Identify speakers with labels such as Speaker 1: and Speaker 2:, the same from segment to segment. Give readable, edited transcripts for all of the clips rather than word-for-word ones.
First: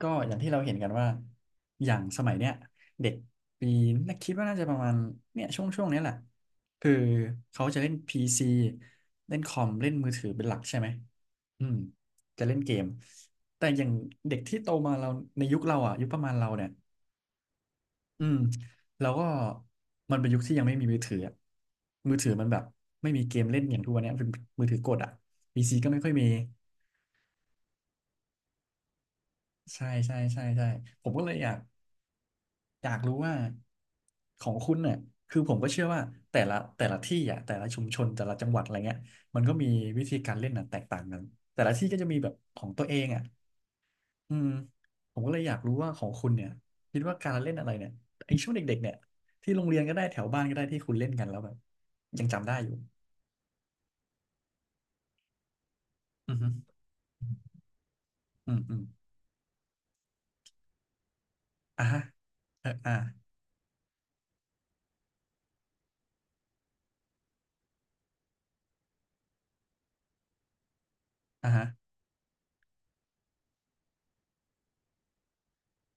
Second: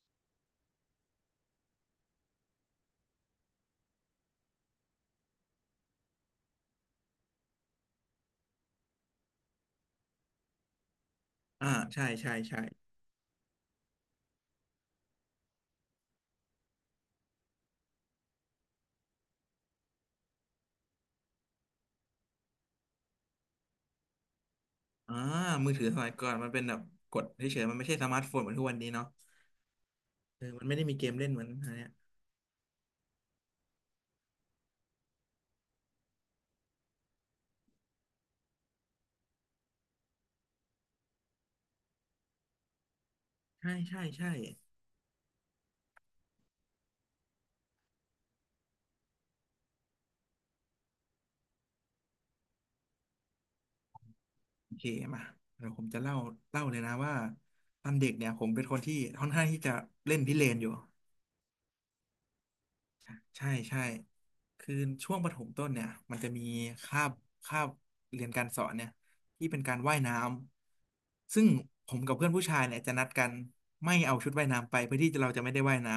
Speaker 1: ก็อย่างที่เราเห็นกันว่าอย่างสมัยเนี้ยเด็กปีน่าคิดว่าน่าจะประมาณเนี่ยช่วงช่วงนี้ยแหละคือเขาจะเล่นพีซีเล่นคอมเล่นมือถือเป็นหลักใช่ไหมอื
Speaker 2: อ่า
Speaker 1: ม
Speaker 2: ใช่ใช่
Speaker 1: จะเล่
Speaker 2: ใช่
Speaker 1: นเกมแต่อย่างเด็กที่โตมาเราในยุคเราอ่ะยุคประมาณเราเนี่ยอืมเราก็มันเป็นยุคที่ยังไม่มีมือถืออะมือถือมันแบบไม่มีเกมเล่นอย่างทุกวันเนี้ยเป็นมือถือกดอ่ะ
Speaker 2: อ่า
Speaker 1: พี
Speaker 2: มือ
Speaker 1: ซี
Speaker 2: ถือ
Speaker 1: ก็
Speaker 2: ส
Speaker 1: ไม่
Speaker 2: มั
Speaker 1: ค่อ
Speaker 2: ย
Speaker 1: ยมี
Speaker 2: ก่อนมันเป็นแบบกดเฉยๆมันไม่ใช่สมาร์ทโฟนเหมือนทุกวันนี้เนาะ
Speaker 1: ใช่ใช่
Speaker 2: เอ
Speaker 1: ใช่
Speaker 2: อมั
Speaker 1: ใช่
Speaker 2: นไม่ได้มีเก
Speaker 1: ผม
Speaker 2: ม
Speaker 1: ก็
Speaker 2: เล่
Speaker 1: เล
Speaker 2: น
Speaker 1: ย
Speaker 2: เหมื
Speaker 1: อ
Speaker 2: อน
Speaker 1: ยาก
Speaker 2: อันเนี้ย
Speaker 1: รู้ว่าของคุณเนี่ยคือผมก็เชื่อว่าแต่ละที่อ่ะแต่ละชุมชนแต่ละจังหวัดอะไรเงี้ยมันก็มีวิธีการเล่นน่งแตกต่างกันแต่ละที่ก็จะมีแบบของตัวเองอ่ะ
Speaker 2: ใช่ใช่ใช่
Speaker 1: อืมผมก็เลยอยากรู้ว่าของคุณเนี่ยคิดว่าการเล่นอะไรเนี่ยไอ้ช่วงเด็กๆเนี่ยที่โรงเรียนก็ได้แถวบ้านก็ได้ที่คุณเล่นกันแล้วแบบยังจำได้อยู่
Speaker 2: โอเคมาเดี๋ยวผมจะเล่า
Speaker 1: อือฮึ
Speaker 2: เล่าเลยนะว่าตอนเด็กเนี่ยผม
Speaker 1: อืม
Speaker 2: เป็นค
Speaker 1: อื
Speaker 2: น
Speaker 1: ม
Speaker 2: ที่ค่อนข้างที่จะเล่นพิเรนอยู่
Speaker 1: อ่ะฮะเอออ่ะ
Speaker 2: ใช่ใช่คือช่วงประถมต้นเนี่ยมันจะมีคาบคาบเรียนการสอนเนี่ยที่เป็นการว่ายน้ำซึ่ง
Speaker 1: อ่ะฮะ
Speaker 2: ผมกับเพื่อนผู้ชายเนี่ยจะนัดกันไม่เอาชุดว่ายน้ำไปเพื่อที่เราจะไม่ได้ว่ายน้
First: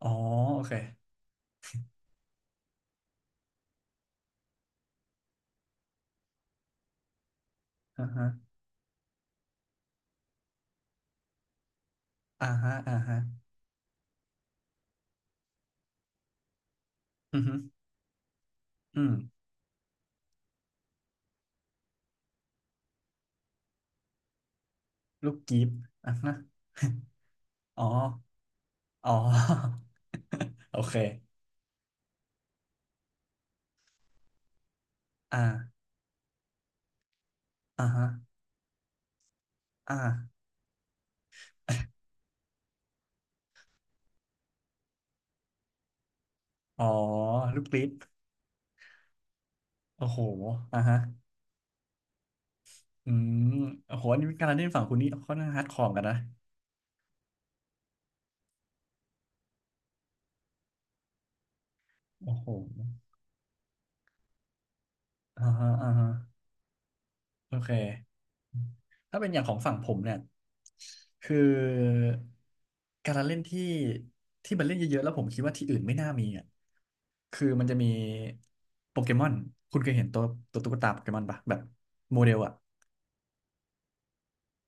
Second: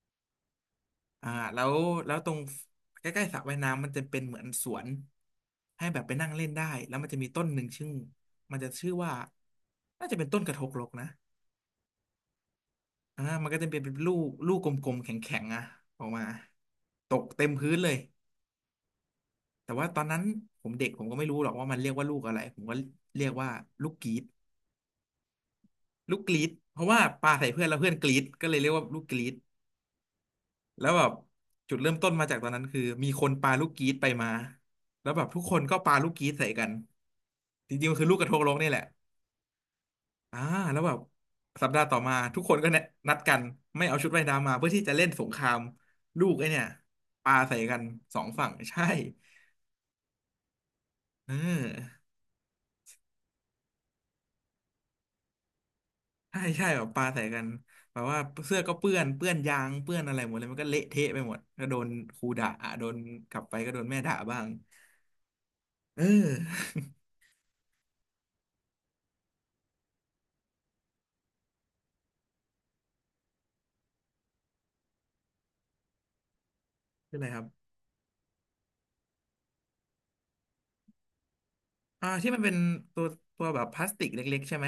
Speaker 1: อ๋อโอเค
Speaker 2: อ่าแล้วแล้วตรงใกล้ๆสระว่ายน้ำมันจะเป็นเหมือนสวนให้แบบไปนั่งเล่นได้แล้วมันจะมีต้นหนึ่งชื่อ
Speaker 1: อ่ะฮะ
Speaker 2: มันจะชื่อว่าน่าจะเป็นต้นกระทกลกนะ
Speaker 1: อ่ะฮะอ่าฮะ
Speaker 2: มันก็จะเป็นลูกกลมๆแข็งๆอะออกมาตก
Speaker 1: อือ
Speaker 2: เต็ม
Speaker 1: ฮึ
Speaker 2: พื้นเลย
Speaker 1: อืม
Speaker 2: แต่ว่าตอนนั้นผมเด็กผมก็ไม่รู้หรอกว่ามันเรียกว่าลูกอะไรผมก็เรียกว่าลูกกรีด
Speaker 1: ลูกกีบอ่ะ
Speaker 2: ลูกก
Speaker 1: ฮะ
Speaker 2: รีดเพราะว่าปาใส่เพื่อนแล้ ว
Speaker 1: อ๋อ
Speaker 2: เพื่อนกรีดก็เลยเรียกว่าลูก
Speaker 1: อ๋
Speaker 2: กรีด
Speaker 1: อ โอ
Speaker 2: แล้ว
Speaker 1: เ
Speaker 2: แบบ
Speaker 1: ค
Speaker 2: จุดเริ่มต้นมาจากตอนนั้นคือมีคนปาลูกกีตไปมาแล้วแบบทุกคนก็
Speaker 1: อ่า
Speaker 2: ปาลูกกีตใส่กันจ
Speaker 1: อ่า
Speaker 2: ริงๆมัน
Speaker 1: ฮะ
Speaker 2: คือลูกกระทงโลกนี่แหละ
Speaker 1: อ่
Speaker 2: อ่า
Speaker 1: า
Speaker 2: แล้วแบบสัปดาห์ต่อมาทุกคนก็เนี่ยนัดกันไม่เอาชุดว่ายน้ำมาเพื่อที่จะเล่นสงครามลูกไอ้เนี่ย
Speaker 1: อ๋อ
Speaker 2: ปาใส่
Speaker 1: ลูก
Speaker 2: กั
Speaker 1: ปิ
Speaker 2: น
Speaker 1: ฟ
Speaker 2: สองฝั่งใช่
Speaker 1: โอ้โหอ่าฮะ
Speaker 2: เออ
Speaker 1: อืมโอ้โหอันนี้การเล่นฝั่งคุณนี่ค่อนข้างฮาร์ดคอร์กันนะ
Speaker 2: ใช่ใช่แบบปาใส่กันแบบว่าเสื้อก็เปื้อนเปื้อนยางเปื้อนอะไรหมดเลยมันก็เละเทะไปหมดก็โดนครู
Speaker 1: โอ้โห
Speaker 2: ด่าโดนกลับไปก็โดนแม่ด่าบ้าง
Speaker 1: อ่าฮะอ่า
Speaker 2: เอ
Speaker 1: ฮะ
Speaker 2: อ
Speaker 1: โอเคถ้าเป็นอย่างของฝั่งผมเนี่ยคือการละเล่นที่ที่มันเล่นเยอะๆแล้วผมคิดว่าที่อื่นไม่น่ามีอ่ะ
Speaker 2: เปไรครั
Speaker 1: คื
Speaker 2: บ
Speaker 1: อมันจะมีโปเกมอนคุณเคยเห็นตัวตัวตุ๊กตาโปเกมอนปะแบบโม
Speaker 2: ที่
Speaker 1: เดล
Speaker 2: มันเป็
Speaker 1: อ่ะ
Speaker 2: นตัวตัวแบบพลาสติกเล็กๆใช่ไหม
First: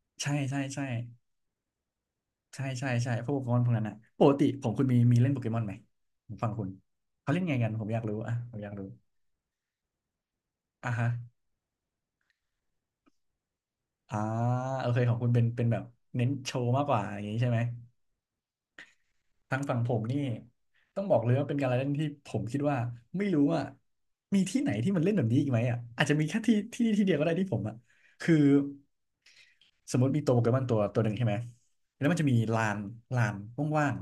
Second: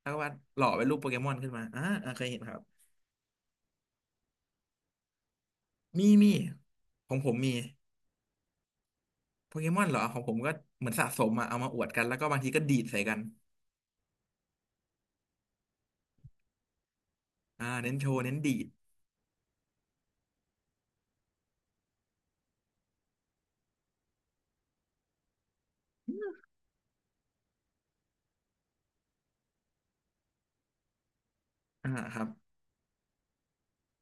Speaker 2: แล้วก็วา
Speaker 1: ใช่
Speaker 2: ดห
Speaker 1: ใช่
Speaker 2: ล่อ
Speaker 1: ใช่
Speaker 2: เป็นรูปโปเกมอนขึ้นมาเคยเห็นครับ
Speaker 1: ใช่ใช่ใช่พวกโปเกมอนพวกนั้นนะปกติของคุณมีมีเล่นโปเกมอนไหม
Speaker 2: มี
Speaker 1: ผ
Speaker 2: มี
Speaker 1: มฟังคุณ
Speaker 2: ของผ
Speaker 1: เขา
Speaker 2: ม
Speaker 1: เล่น
Speaker 2: มี
Speaker 1: ไงกันผมอยากรู้อ่ะผมอยากรู้
Speaker 2: โปเกมอนเหรอของผมก็เหมื
Speaker 1: อ่ะ
Speaker 2: อนสะ
Speaker 1: ฮะ
Speaker 2: สมอะเอามาอวดกันแล้วก็บางทีก็ดีดใส่กัน
Speaker 1: อ่าโอเคของคุณเป็นเป็นแบบเน้นโชว์มากกว่าอย่างนี้ใช่ไหม
Speaker 2: เน้นโชว์เน้นดีด
Speaker 1: ทางฝั่งผมนี่ต้องบอกเลยว่าเป็นการละเล่นที่ผมคิดว่าไม่รู้ว่ามีที่ไหนที่มันเล่นแบบนี้อีกไหมอ่ะ อาจจะมีแค่ที่ที่เดียวก็ได้ที่ผมอ่ะคือ สมมติมีตัวโปเกมอนตัวตัวหนึ่งใช่ไหมแล้วมั
Speaker 2: ค
Speaker 1: น
Speaker 2: รั
Speaker 1: จะ
Speaker 2: บ
Speaker 1: มีลานลานว่าง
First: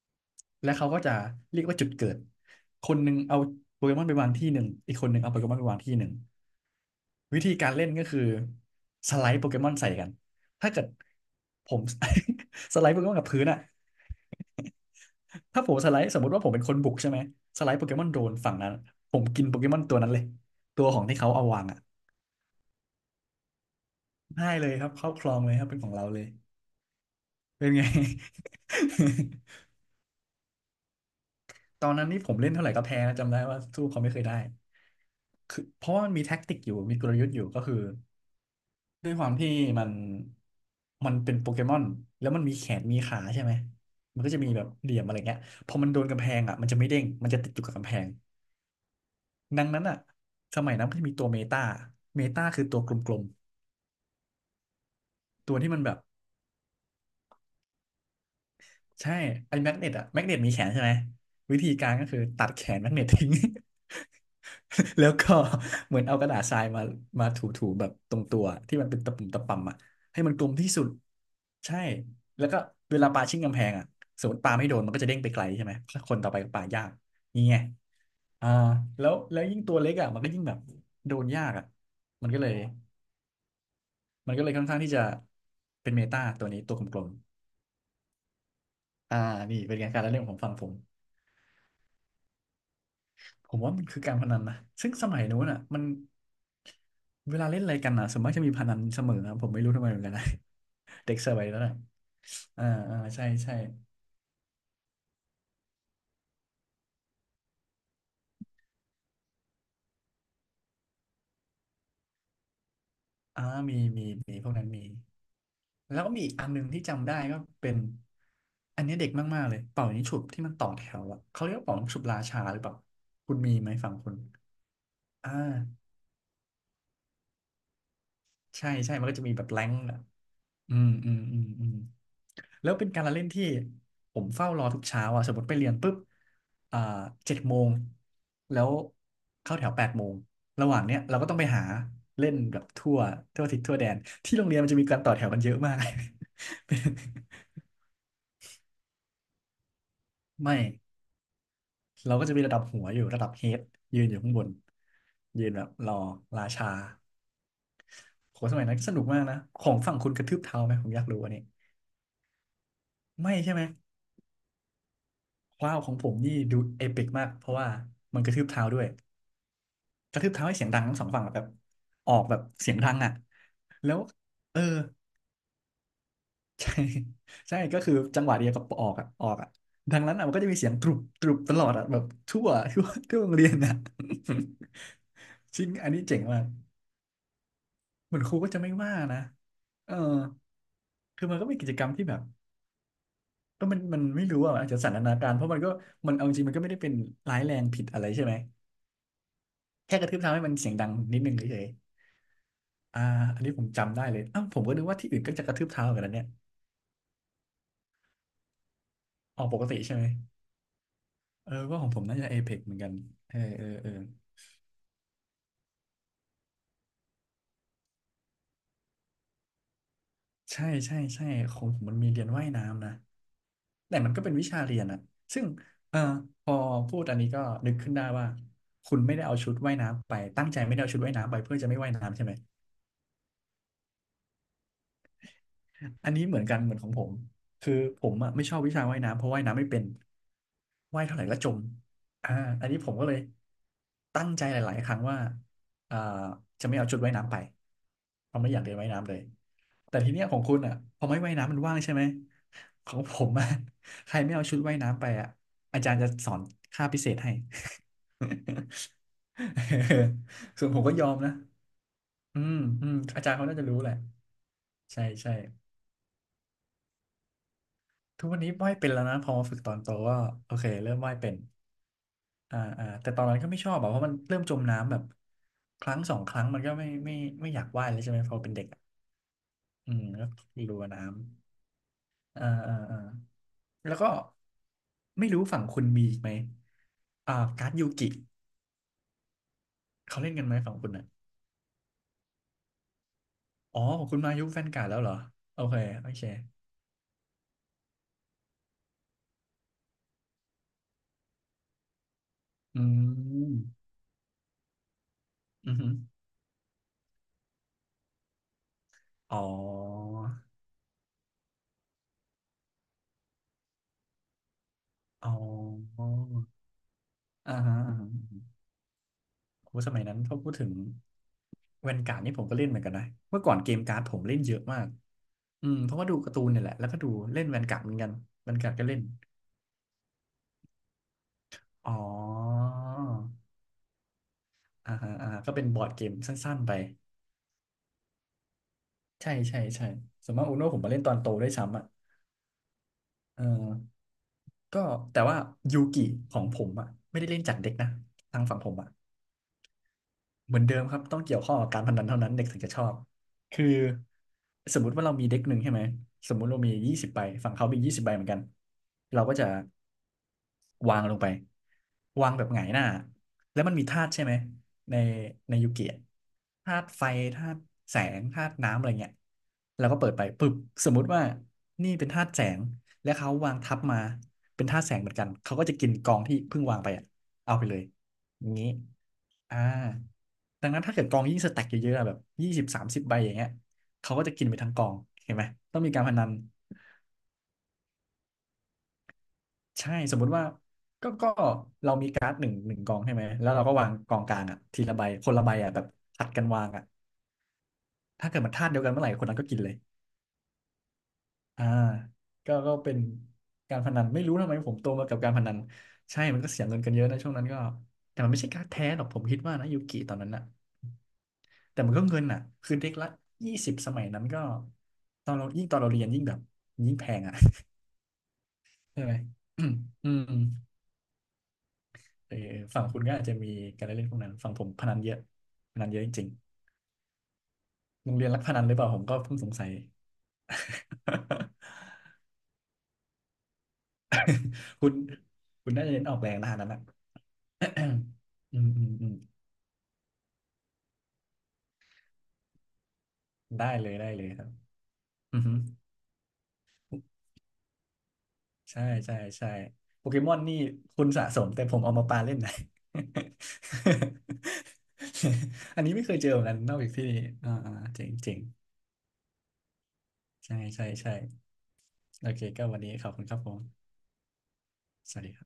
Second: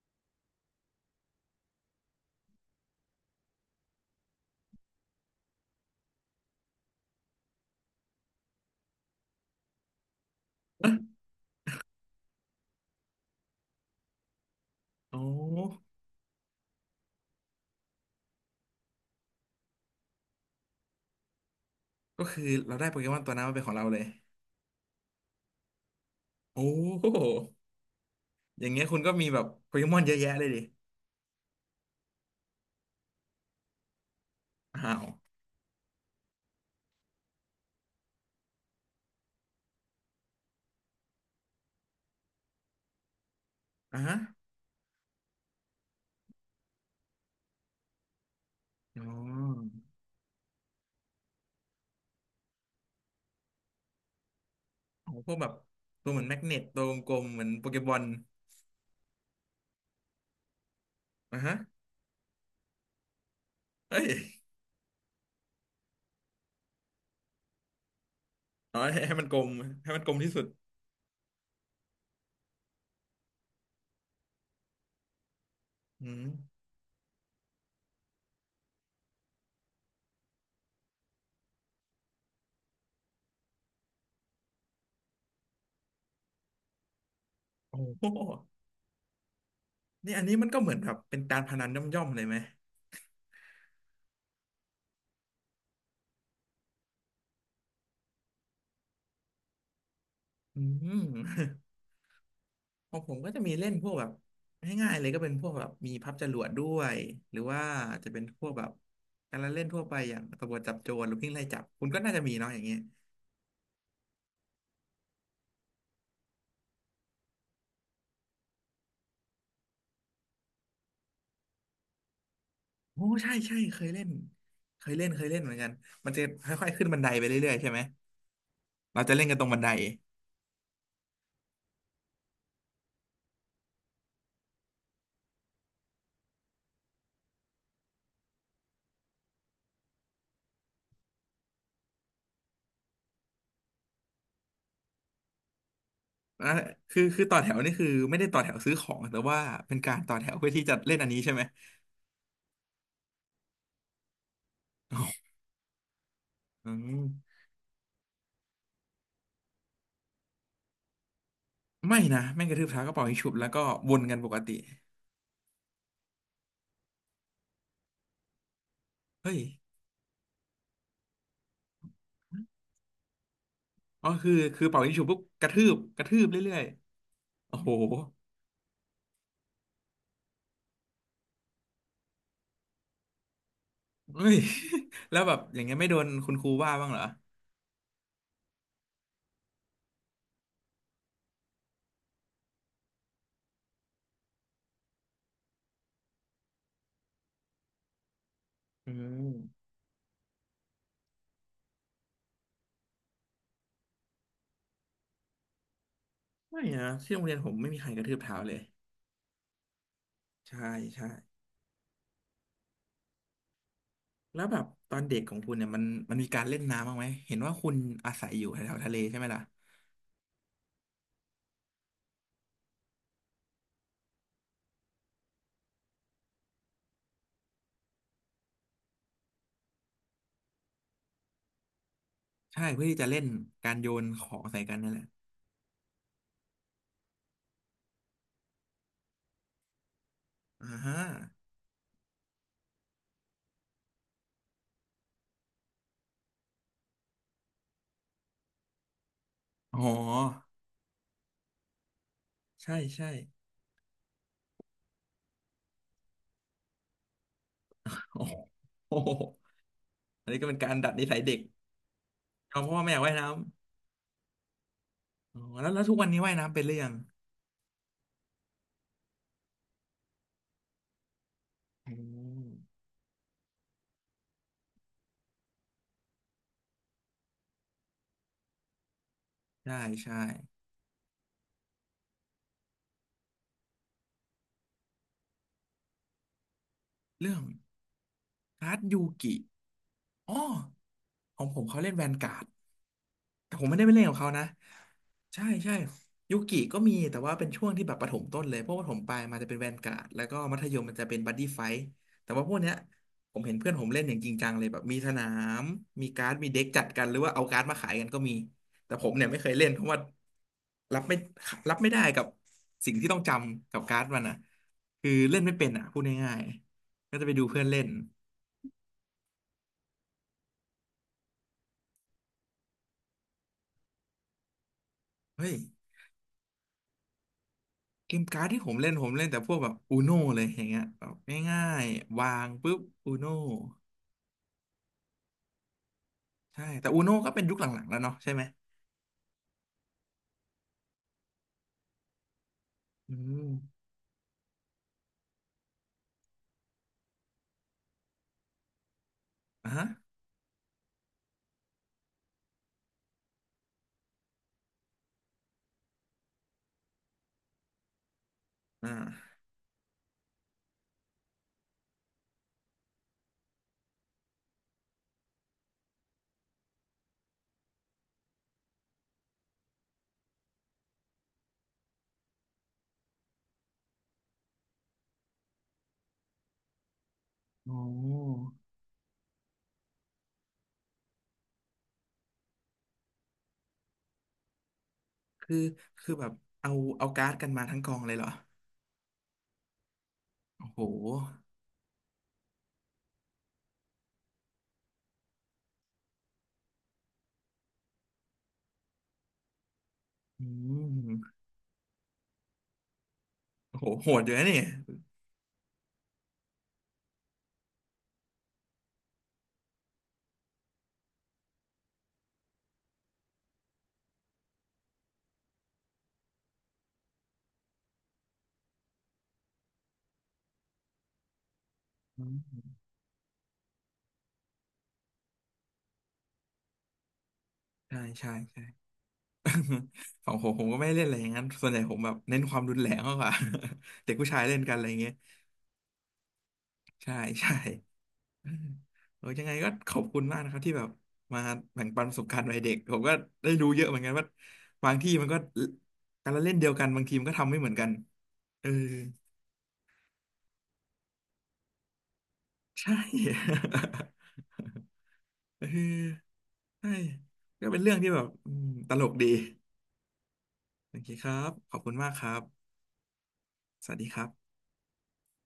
Speaker 1: ๆและเขาก็จะเรียกว่าจุดเกิด คนหนึ่งเอาโปเกมอนไปวางที่หนึ่ง อีกคนหนึ่งเอาโปเกมอนไปวางที่หนึ่ง วิธีการเล่นก็คือสไลด์โปเกมอนใส่กันถ้าเกิดผม สไลด์โปเกมอนกับพื้นอะ
Speaker 2: โอ้
Speaker 1: ถ้าผมสไลด์สมมติว่าผมเป็นคนบุกใช่ไหมสไลด์โปเกมอนโดนฝั่งนั้นผมกินโปเกมอนตัวนั้นเลยตัวของที่เขาเอาวางอ่ะ
Speaker 2: ก็คือเราได้โปเกมอนตัวนั้นมาเป็นของเราเลย
Speaker 1: ได้เลยครับเข้าครองเลยครับเป็นของเราเลย
Speaker 2: โอ้โห
Speaker 1: เป็นไง
Speaker 2: อย่างเงี้ยคุณก็มีแบบ โปเกมอนเยอะแยะเลยดิ
Speaker 1: ตอนนั้นนี่ผมเล่นเท่าไหร่ก็แพ้นะจำได้ว่าสู้เขาไม่เคยได้
Speaker 2: อ้าว
Speaker 1: คือเพราะว่ามันมีแท็กติกอยู่มีกลยุทธ์อยู่ก็คือด้วยความที่มันมันเป็นโปเกมอนแล้วมันมีแขนมีขาใช่ไหม
Speaker 2: อ่ะ
Speaker 1: มันก็จะมีแบบเหลี่ยมอะไรเงี้ยพอมันโดนกำแพงอ่ะมันจะไม่เด้งมันจะติดอยู่กับกำแพง
Speaker 2: อ๋อ
Speaker 1: ดังนั้นอ่ะสมัยนั้นมันจะมีตัวเมตาเมตาคือตัวกลม
Speaker 2: ของพวกแบ
Speaker 1: ๆตั
Speaker 2: บ
Speaker 1: วที่มันแบบ
Speaker 2: ตัวเหมือนแมกเนตตัวกลมๆเหมือนโปเกมอล
Speaker 1: ใช่ไอ้แมกเนตอะแมกเนตมีแขนใช่ไหม
Speaker 2: อ่ะฮะ
Speaker 1: วิธีการก็คือตัดแขนแมกเนตทิ้ง
Speaker 2: เอ้ย
Speaker 1: แล้วก็เหมือนเอากระดาษทรายมามาถูๆแบบตรงตัวที่
Speaker 2: อ๋อ
Speaker 1: มันเป็
Speaker 2: ให้
Speaker 1: นตะ
Speaker 2: ให้มั
Speaker 1: ปุ่
Speaker 2: น
Speaker 1: ม
Speaker 2: กล
Speaker 1: ตะ
Speaker 2: ม
Speaker 1: ป่ำอะ
Speaker 2: ให้มันกลม
Speaker 1: ให้
Speaker 2: ที่
Speaker 1: มันก
Speaker 2: สุ
Speaker 1: ล
Speaker 2: ด
Speaker 1: มที่สุดใช่แล้วก็เวลาปาชิ่งกำแพงอะสมมติปาไม่โดนมันก็จะเด้งไปไกลใช่ไหมถ้า
Speaker 2: อื
Speaker 1: คน
Speaker 2: ม
Speaker 1: ต่อไปก็ปายากนี่ไงอ่าแล้วยิ่งตัวเล็กอะมันก็ยิ่งแบบโดนยากอะมันก็เลยมันก็เลยค่อนข้างที่จะเป็นเมตาตัวนี้ตัวกลม
Speaker 2: โอ้โห
Speaker 1: ๆอ่านี่เป็นไงการละ
Speaker 2: นี่
Speaker 1: เล่
Speaker 2: อั
Speaker 1: น
Speaker 2: น
Speaker 1: ขอ
Speaker 2: นี้
Speaker 1: ง
Speaker 2: มัน
Speaker 1: ฝั่ง
Speaker 2: ก็
Speaker 1: ผ
Speaker 2: เห
Speaker 1: ม
Speaker 2: มือนแบบเป็นการพนันย่อมๆเลยไหม
Speaker 1: ผมว่ามันคือการพนันนะซึ่งสมัยนู้นอ่ะมันเวลาเล่นอะไรกันอ่ะส่วนมากจะมีพนันเสมอนะผมไม่รู้ทำไมเหมือนกันนะ
Speaker 2: อื
Speaker 1: เด็กสมัย
Speaker 2: ม
Speaker 1: นั้นอ่ะอ่า
Speaker 2: ข
Speaker 1: อ่า
Speaker 2: องผม
Speaker 1: ใช่
Speaker 2: ก็จะมี
Speaker 1: ใช่
Speaker 2: เล่นพวกแบบง่ายๆเลยก็เป็นพวกแบบมีพับจรวดด้วยหรือว่าจะเป็นพวกแบบการละเล่นทั่วไปอย่างตำรวจจับโจรหรือวิ่งไล่จับคุณก็น่าจะมีเนาะอย่างเงี้ย
Speaker 1: อ่ามีมีมีพวกนั้นมีแล้วก็มีอีกอันหนึ่งที่จำได้ก็เป็นอันนี้เด็กมากๆเลยเป่ายิงฉุบที่มันต่อแถวอ่ะเขาเรียกว่าเป่ายิงฉุบราชาหรือเปล่า
Speaker 2: โอ้ใช่
Speaker 1: คุณมี
Speaker 2: ใช่
Speaker 1: ไหม
Speaker 2: เคย
Speaker 1: ฝั่ง
Speaker 2: เล่
Speaker 1: คุ
Speaker 2: น
Speaker 1: ณ
Speaker 2: เคยเล่น
Speaker 1: อ่
Speaker 2: เหมือนกัน
Speaker 1: า
Speaker 2: มันจะค่อยๆขึ้นบันไดไปเรื่อยๆใช่ไหม
Speaker 1: ใช่ใช่
Speaker 2: เรา
Speaker 1: มัน
Speaker 2: จะ
Speaker 1: ก็
Speaker 2: เล่
Speaker 1: จะ
Speaker 2: น
Speaker 1: มี
Speaker 2: กัน
Speaker 1: แบ
Speaker 2: ตร
Speaker 1: บ
Speaker 2: งบั
Speaker 1: แร
Speaker 2: นได
Speaker 1: งค์อ่ะอืม แล้วเป็นการละเล่นที่ผมเฝ้ารอทุกเช้าอ่ะสมมติไปเรียนปุ๊บอ่า7 โมงแล้วเข้าแถว8 โมงระหว่างเนี้ยเราก็ต้องไปหาเล่นแบบทั่วทิศทั่วแดนที่โรงเรียนมันจะมีการต่อแถวกันเยอะมาก
Speaker 2: อ่ะคือคือต่อแถวนี่คือไม่ได้ต่อแถวซื้อของแต่ว่าเป็นการต่อแถว เพื่อ
Speaker 1: ไม่
Speaker 2: ที่จะเล่นอันนี้ใช่ไหม
Speaker 1: เราก็จะมีระดับหัวอยู่ระดับเฮดยืนอยู่ข้างบนยืนแบบรอราชา
Speaker 2: อืม
Speaker 1: โหสมัยนั้นก็สนุกมากนะของฝั่งคุณกระทืบเท้าไหมผมอยากรู้อันนี้
Speaker 2: ไม่นะแม่งกระทืบเท้าก็เป่ายิงฉุ
Speaker 1: ไม่
Speaker 2: บแล้ว
Speaker 1: ใช่ไห
Speaker 2: ก็
Speaker 1: ม
Speaker 2: วนกันปกติ
Speaker 1: ว้าวของผมนี่ดูเอปิกมากเพราะว่ามันกระทืบเท้าด้วย
Speaker 2: เฮ้ย
Speaker 1: กระทืบเท้าให้เสียงดังทั้งสองฝั่งอะแบบออกแบบเสียงดังแล้ว
Speaker 2: อ๋อคือ
Speaker 1: เออ
Speaker 2: คือเป่ายิงฉุบปุ๊บกระทืบกระทืบเรื่อ ย
Speaker 1: ใช่
Speaker 2: ๆโอ้
Speaker 1: ใช่
Speaker 2: โห
Speaker 1: ก็คือจังหวะเดียวกับออกออกดังนั้นมันก็จะมีเสียงตรุบตรุบตลอดแบบทั่ว ทั่วโรงเรียน
Speaker 2: เฮ้ย แล้วแบบ อ
Speaker 1: จ
Speaker 2: ย่า
Speaker 1: ริ
Speaker 2: ง
Speaker 1: ง
Speaker 2: เงี้ยไม่
Speaker 1: อัน
Speaker 2: โด
Speaker 1: นี้
Speaker 2: น
Speaker 1: เจ๋ง
Speaker 2: คุณ
Speaker 1: มา
Speaker 2: ค
Speaker 1: ก
Speaker 2: รูว่าบ้างเหรอ
Speaker 1: เหมือนครูก็จะไม่ว่านะเออคือมันก็เป็นกิจกรรมที่แบบก็มันไม่รู้อาจจะสันทนาการเพราะมันก็มันเอาจริงมันก็ไม่ได้เป็นร้ายแรงผิดอะไรใช่ไหม
Speaker 2: อืม
Speaker 1: แค่กระทืบเท้าให้มันเสียงดังนิดนึงเฉยๆอันนี้ผมจำได้เลยอ้าวผมก็นึกว่าที่อื่นก็จะกระทืบเท้ากันแล้วเนี่ย
Speaker 2: ไม่นะที่โรงเรียนผมไม่มีใครกระทืบเท้าเลย
Speaker 1: ออกปกติใช่ไหม
Speaker 2: ใช่ใช่
Speaker 1: เออก็ของผมน่าจะเอเ x เหมือนกันเออเออเออ
Speaker 2: แล้วแบบตอนเด็กของคุณเนี่ยมันมีการเล่นน้ำบ้างไหมเห็นว่าคุณอาศัยอยู่แถวๆทะเลใช่ไหมล่ะ
Speaker 1: ใช่ใช่ใช่ของผมมันมีเรียนว่ายน้ำนะแต่มันก็เป็นวิชาเรียนอะซึ่งเออพอพูดอันนี้ก็นึกขึ้นได้ว่า คุณไม่ได้เอาชุดว่ายน้ำไป ตั้งใจไม่ได้เอาชุดว่ายน้ำไปเพื่อจะไม่ว่ายน้ำใช่ไหม
Speaker 2: ใช่เพื่อที่จะเล่นการโยนของใส่กันนั่นแหละ
Speaker 1: อันนี้เหมือนกันเหมือนของผมคือผมไม่ชอบวิชาว่ายน้ำเพราะว่ายน้ำไม่เป็น
Speaker 2: อ่าฮะ
Speaker 1: ว่ายเท่าไหร่ก็จมอ่าอันนี้ผมก็เลยตั้งใจหลายๆครั้งว่าอ่าจะไม่เอาชุดว่ายน้ำไปเพราะไม่อยากเรียนว่ายน้ำเลย
Speaker 2: อ๋
Speaker 1: แต่ทีเนี้ยของ
Speaker 2: อ
Speaker 1: คุณพอไม่ว่ายน้ำมันว่างใช่ไหม
Speaker 2: ใช่
Speaker 1: ของ
Speaker 2: ใช่
Speaker 1: ผมใครไม่เอาชุดว่ายน้ำไปอาจารย์จะสอนค่าพิเศษให้
Speaker 2: โอ้โห อันนี้ก็เป็ น
Speaker 1: ส่ว
Speaker 2: กา
Speaker 1: น
Speaker 2: ร
Speaker 1: ผม
Speaker 2: ดั
Speaker 1: ก็
Speaker 2: ด
Speaker 1: ย
Speaker 2: นิ
Speaker 1: อม
Speaker 2: สัย
Speaker 1: นะ
Speaker 2: เด็ก
Speaker 1: อืม
Speaker 2: เอาเพราะว่า
Speaker 1: อื
Speaker 2: ไม่
Speaker 1: ม
Speaker 2: อยากว่าย
Speaker 1: อา
Speaker 2: น้
Speaker 1: จารย์เขาน่าจะรู้แหละใช่ใช่
Speaker 2: ำอ๋อแล้วแล้วทุกวันนี้ว่ายน้ำเป็นหรือยัง
Speaker 1: ทุกวันนี้ว่ายเป็นแล้วนะพอมาฝึกตอนโตก็โอเคเริ่มว่ายเป็น
Speaker 2: อืม
Speaker 1: แต่ตอนนั้นก็ไม่ชอบอะเพราะมันเริ่มจมน้ำแบบครั้งสองครั้งมันก็ไม่อยากว่ายเลยใช่ไหมพอเป็นเด็กอะ
Speaker 2: ใช่
Speaker 1: อืม
Speaker 2: ใช่
Speaker 1: ก็กลัวน้ำอ่าอ่าอ่าแล้วก็ไม่รู้ฝั่งคุณมีอีกไหม
Speaker 2: เรื่อง
Speaker 1: การ์ดยูกิ
Speaker 2: การ์ดยูกิ
Speaker 1: เขาเล่
Speaker 2: อ๋
Speaker 1: น
Speaker 2: อ
Speaker 1: กันไหมฝั่งคุณ
Speaker 2: ของผมเขาเล่นแวนการ์ด แต่ผมไม่
Speaker 1: อ๋อ
Speaker 2: ได้ไป
Speaker 1: ข
Speaker 2: เล่
Speaker 1: อ
Speaker 2: น
Speaker 1: ง
Speaker 2: กับ
Speaker 1: คุณ
Speaker 2: เขา
Speaker 1: มายุ
Speaker 2: นะ
Speaker 1: คแฟนการ์ดแล้วเหรอ
Speaker 2: ใช่
Speaker 1: โอ
Speaker 2: ใช่
Speaker 1: เคโอเค
Speaker 2: ยุกิก็มีแต่ว่าเป็นช่วงที่แบบประถมต้นเลยเพวกประถมปลายมาจะเป็นแวนการ์ดแล้วก็มัธยมมันจะเป็นบัดดี้ไฟท์แต่ว่าพวกเนี้ย
Speaker 1: อื
Speaker 2: ผมเห็น
Speaker 1: ม
Speaker 2: เพื่อนผมเล่นอย่างจริงจังเลยแบบมีสนาม
Speaker 1: อือหือ
Speaker 2: มีการ์ดมีเด็กจัดกันหรือว่าเอาการ์ดมาขายกันก็มีแต่ผมเนี่ย
Speaker 1: อ๋อ
Speaker 2: ไม่เคยเล่นเพราะว่ารับไม่รับไม่ได้กับสิ่งที่ต้องจำกับการ์ดมันอ่ะคือ
Speaker 1: อ๋
Speaker 2: เล่นไม่เป็นอ่ะพูด
Speaker 1: อ
Speaker 2: ง่ายๆก็จะไปดู
Speaker 1: อ่า
Speaker 2: เพื่อน
Speaker 1: ฮะ
Speaker 2: เล่น
Speaker 1: อ่าฮะ โหสมัยนั้นถ้าพูดถึงแวนการ์ดนี่ผมก็เล่นเหมือนกันนะเมื่อก่อนเกมการ์ดผมเล่นเยอะมาก
Speaker 2: เฮ้ย
Speaker 1: อืมเพราะว่าดูการ์ตูนเนี่ยแหละแล้วก็ดูเล่นแวนการ์ดเหมือนกั
Speaker 2: เก
Speaker 1: น
Speaker 2: มการ์ด
Speaker 1: แวน
Speaker 2: ที่ผ
Speaker 1: การ์ด
Speaker 2: ม
Speaker 1: ก็
Speaker 2: เล่น
Speaker 1: เล่น
Speaker 2: ผมเล่นแต่พวกแบบอูโนเลยอย่างเงี้ยแบบง่าย
Speaker 1: อ๋อ
Speaker 2: ๆวางปุ๊บอูโน
Speaker 1: อ่าฮะอ่าฮะก็เป็นบอร์ดเกมสั้น
Speaker 2: ใช่
Speaker 1: ๆไป
Speaker 2: แต่อูโนก็เป็นยุคหลังๆแล้วเนาะใช่ไหม
Speaker 1: ใช่ใช่ใช่ส่วนมากอูโน่ผมมาเล่นตอนโตด้วยซ้ำ
Speaker 2: อื
Speaker 1: เอ
Speaker 2: ม
Speaker 1: อก็แต่ว่ายูกิของผมไม่ได้เล่นจากเด็กนะทางฝั่งผม
Speaker 2: อ่ะฮะ
Speaker 1: เหมือนเดิมครับต้องเกี่ยวข้องกับการพนันเท่านั้นเด็กถึงจะชอบคือสมมุติว่าเรามีเด็กหนึ่งใช่ไหมสมมุติเรามียี่สิบใบฝั่งเขามียี่สิบใบเหมือนกัน
Speaker 2: อ่
Speaker 1: เราก็
Speaker 2: า
Speaker 1: จะวางลงไปวางแบบหงายหน้าแล้วมันมีธาตุใช่ไหมในในยูเกียธาตุไฟธาตุแสงธาตุน้ำอะไรเงี้ยเราก็เปิดไปปึ๊บสมมุติว่านี่เป็นธาตุแสงและเขาวางทับมาเป็นธาตุแสงเหมือนกันเขาก็จะกินกองที่เพิ่งวางไปอะเอาไป
Speaker 2: โอ
Speaker 1: เลย
Speaker 2: ้
Speaker 1: อย่างนี้ อ่าดังนั้นถ้าเกิดกองยิ่งสแต็กเยอะๆอะแบบ20 30 ใบอย่างเงี้ยเขาก็จะกินไปทั้งกองเห็นไหม
Speaker 2: คือ
Speaker 1: ต้องมีการพ
Speaker 2: คือ
Speaker 1: นั
Speaker 2: แบ
Speaker 1: น
Speaker 2: บเอาเอาการ์ดกันมาทั้งกองเลยเหรอ
Speaker 1: ใช่สมมุติว่า
Speaker 2: โอ้โห
Speaker 1: ก็เรามีการ์ดหนึ่งกองใช่ไหมแล้วเราก็วางกองกลางทีละใบคนละใบแบบผัดกันวางถ้าเกิดมันธาตุเดียวกันเมื่อไหร่คนนั้นก็กินเลย
Speaker 2: อืม
Speaker 1: อ่าก็เป็นกา
Speaker 2: โอ้
Speaker 1: ร
Speaker 2: โห
Speaker 1: พนัน
Speaker 2: โห
Speaker 1: ไม่
Speaker 2: ดอ
Speaker 1: รู้
Speaker 2: ยู่นะ
Speaker 1: ทำไม
Speaker 2: นี่
Speaker 1: ผมโตมากับการพนันใช่มันก็เสียเงินกันเยอะนะช่วงนั้นก็แต่มันไม่ใช่การ์ดแท้หรอกผมคิดว่านะยูกิตอนนั้นแต่มันก็เงินคือเด็กละ 20สมัยนั้นก็ตอนเราเรียนยิ่งแบบยิ่งแพง ใช่ไหมอืม อืม
Speaker 2: อื
Speaker 1: เออฝั่ง
Speaker 2: ม
Speaker 1: คุณก็อาจจะมีการเล่นพวกนั้น ฝั่งผมพนันเยอะพนันเยอะจริง
Speaker 2: ใช่
Speaker 1: ๆโรงเรีย
Speaker 2: ใช่
Speaker 1: นรักพนั
Speaker 2: ใช่
Speaker 1: นหรือเปล่าผมก็เพิ่งสงสัย
Speaker 2: ของผมผมก็ไม่ได้เล่นอะไรอย่างนั้ นส่วนใหญ่ผมแบบเน้นความรุนแรงมากกว่า เด็กผู้ชายเล่นกันอะไร
Speaker 1: คุ
Speaker 2: อ
Speaker 1: ณ
Speaker 2: ย่างเงี้ย
Speaker 1: คุณน่าจะเล่นออกแรงนะอันนั้น
Speaker 2: ใช่ใช่
Speaker 1: อืมอืมอืม
Speaker 2: เออยังไงก็ขอบคุณมากนะครับที่แบบมาแบ่งปันประสบการณ์วัยเด็กผมก็ได้
Speaker 1: ได้
Speaker 2: รู้เย
Speaker 1: เล
Speaker 2: อะเห
Speaker 1: ย
Speaker 2: มือน
Speaker 1: ได้
Speaker 2: กัน
Speaker 1: เล
Speaker 2: ว่า
Speaker 1: ยครับ
Speaker 2: บางที่มันก็
Speaker 1: อืม
Speaker 2: การละเล่นเดียวกันบางทีมันก็ทำไม่เหมือนกันเออ
Speaker 1: ใช่ใช่ใช่ โปเกมอนนี่คุณสะสมแต่ผมเอามาปาเล่นนะ
Speaker 2: ใช่ เอ
Speaker 1: อันนี้ไม่
Speaker 2: อ
Speaker 1: เคยเจอเหมือนกันนอกจา
Speaker 2: ใช่
Speaker 1: กที่นี่
Speaker 2: ก็เป็นเรื่อง
Speaker 1: เจ๋
Speaker 2: ที่
Speaker 1: ง
Speaker 2: แบบ
Speaker 1: เจ๋ง
Speaker 2: อืมตลกดี
Speaker 1: ใช่ใช่
Speaker 2: โอเค
Speaker 1: ใช่
Speaker 2: ครับขอบคุณมากค
Speaker 1: โอ
Speaker 2: รั
Speaker 1: เคก็
Speaker 2: บ
Speaker 1: วันนี้ขอบคุณครับผม
Speaker 2: สวัสดีครับ
Speaker 1: สวัสดีครับ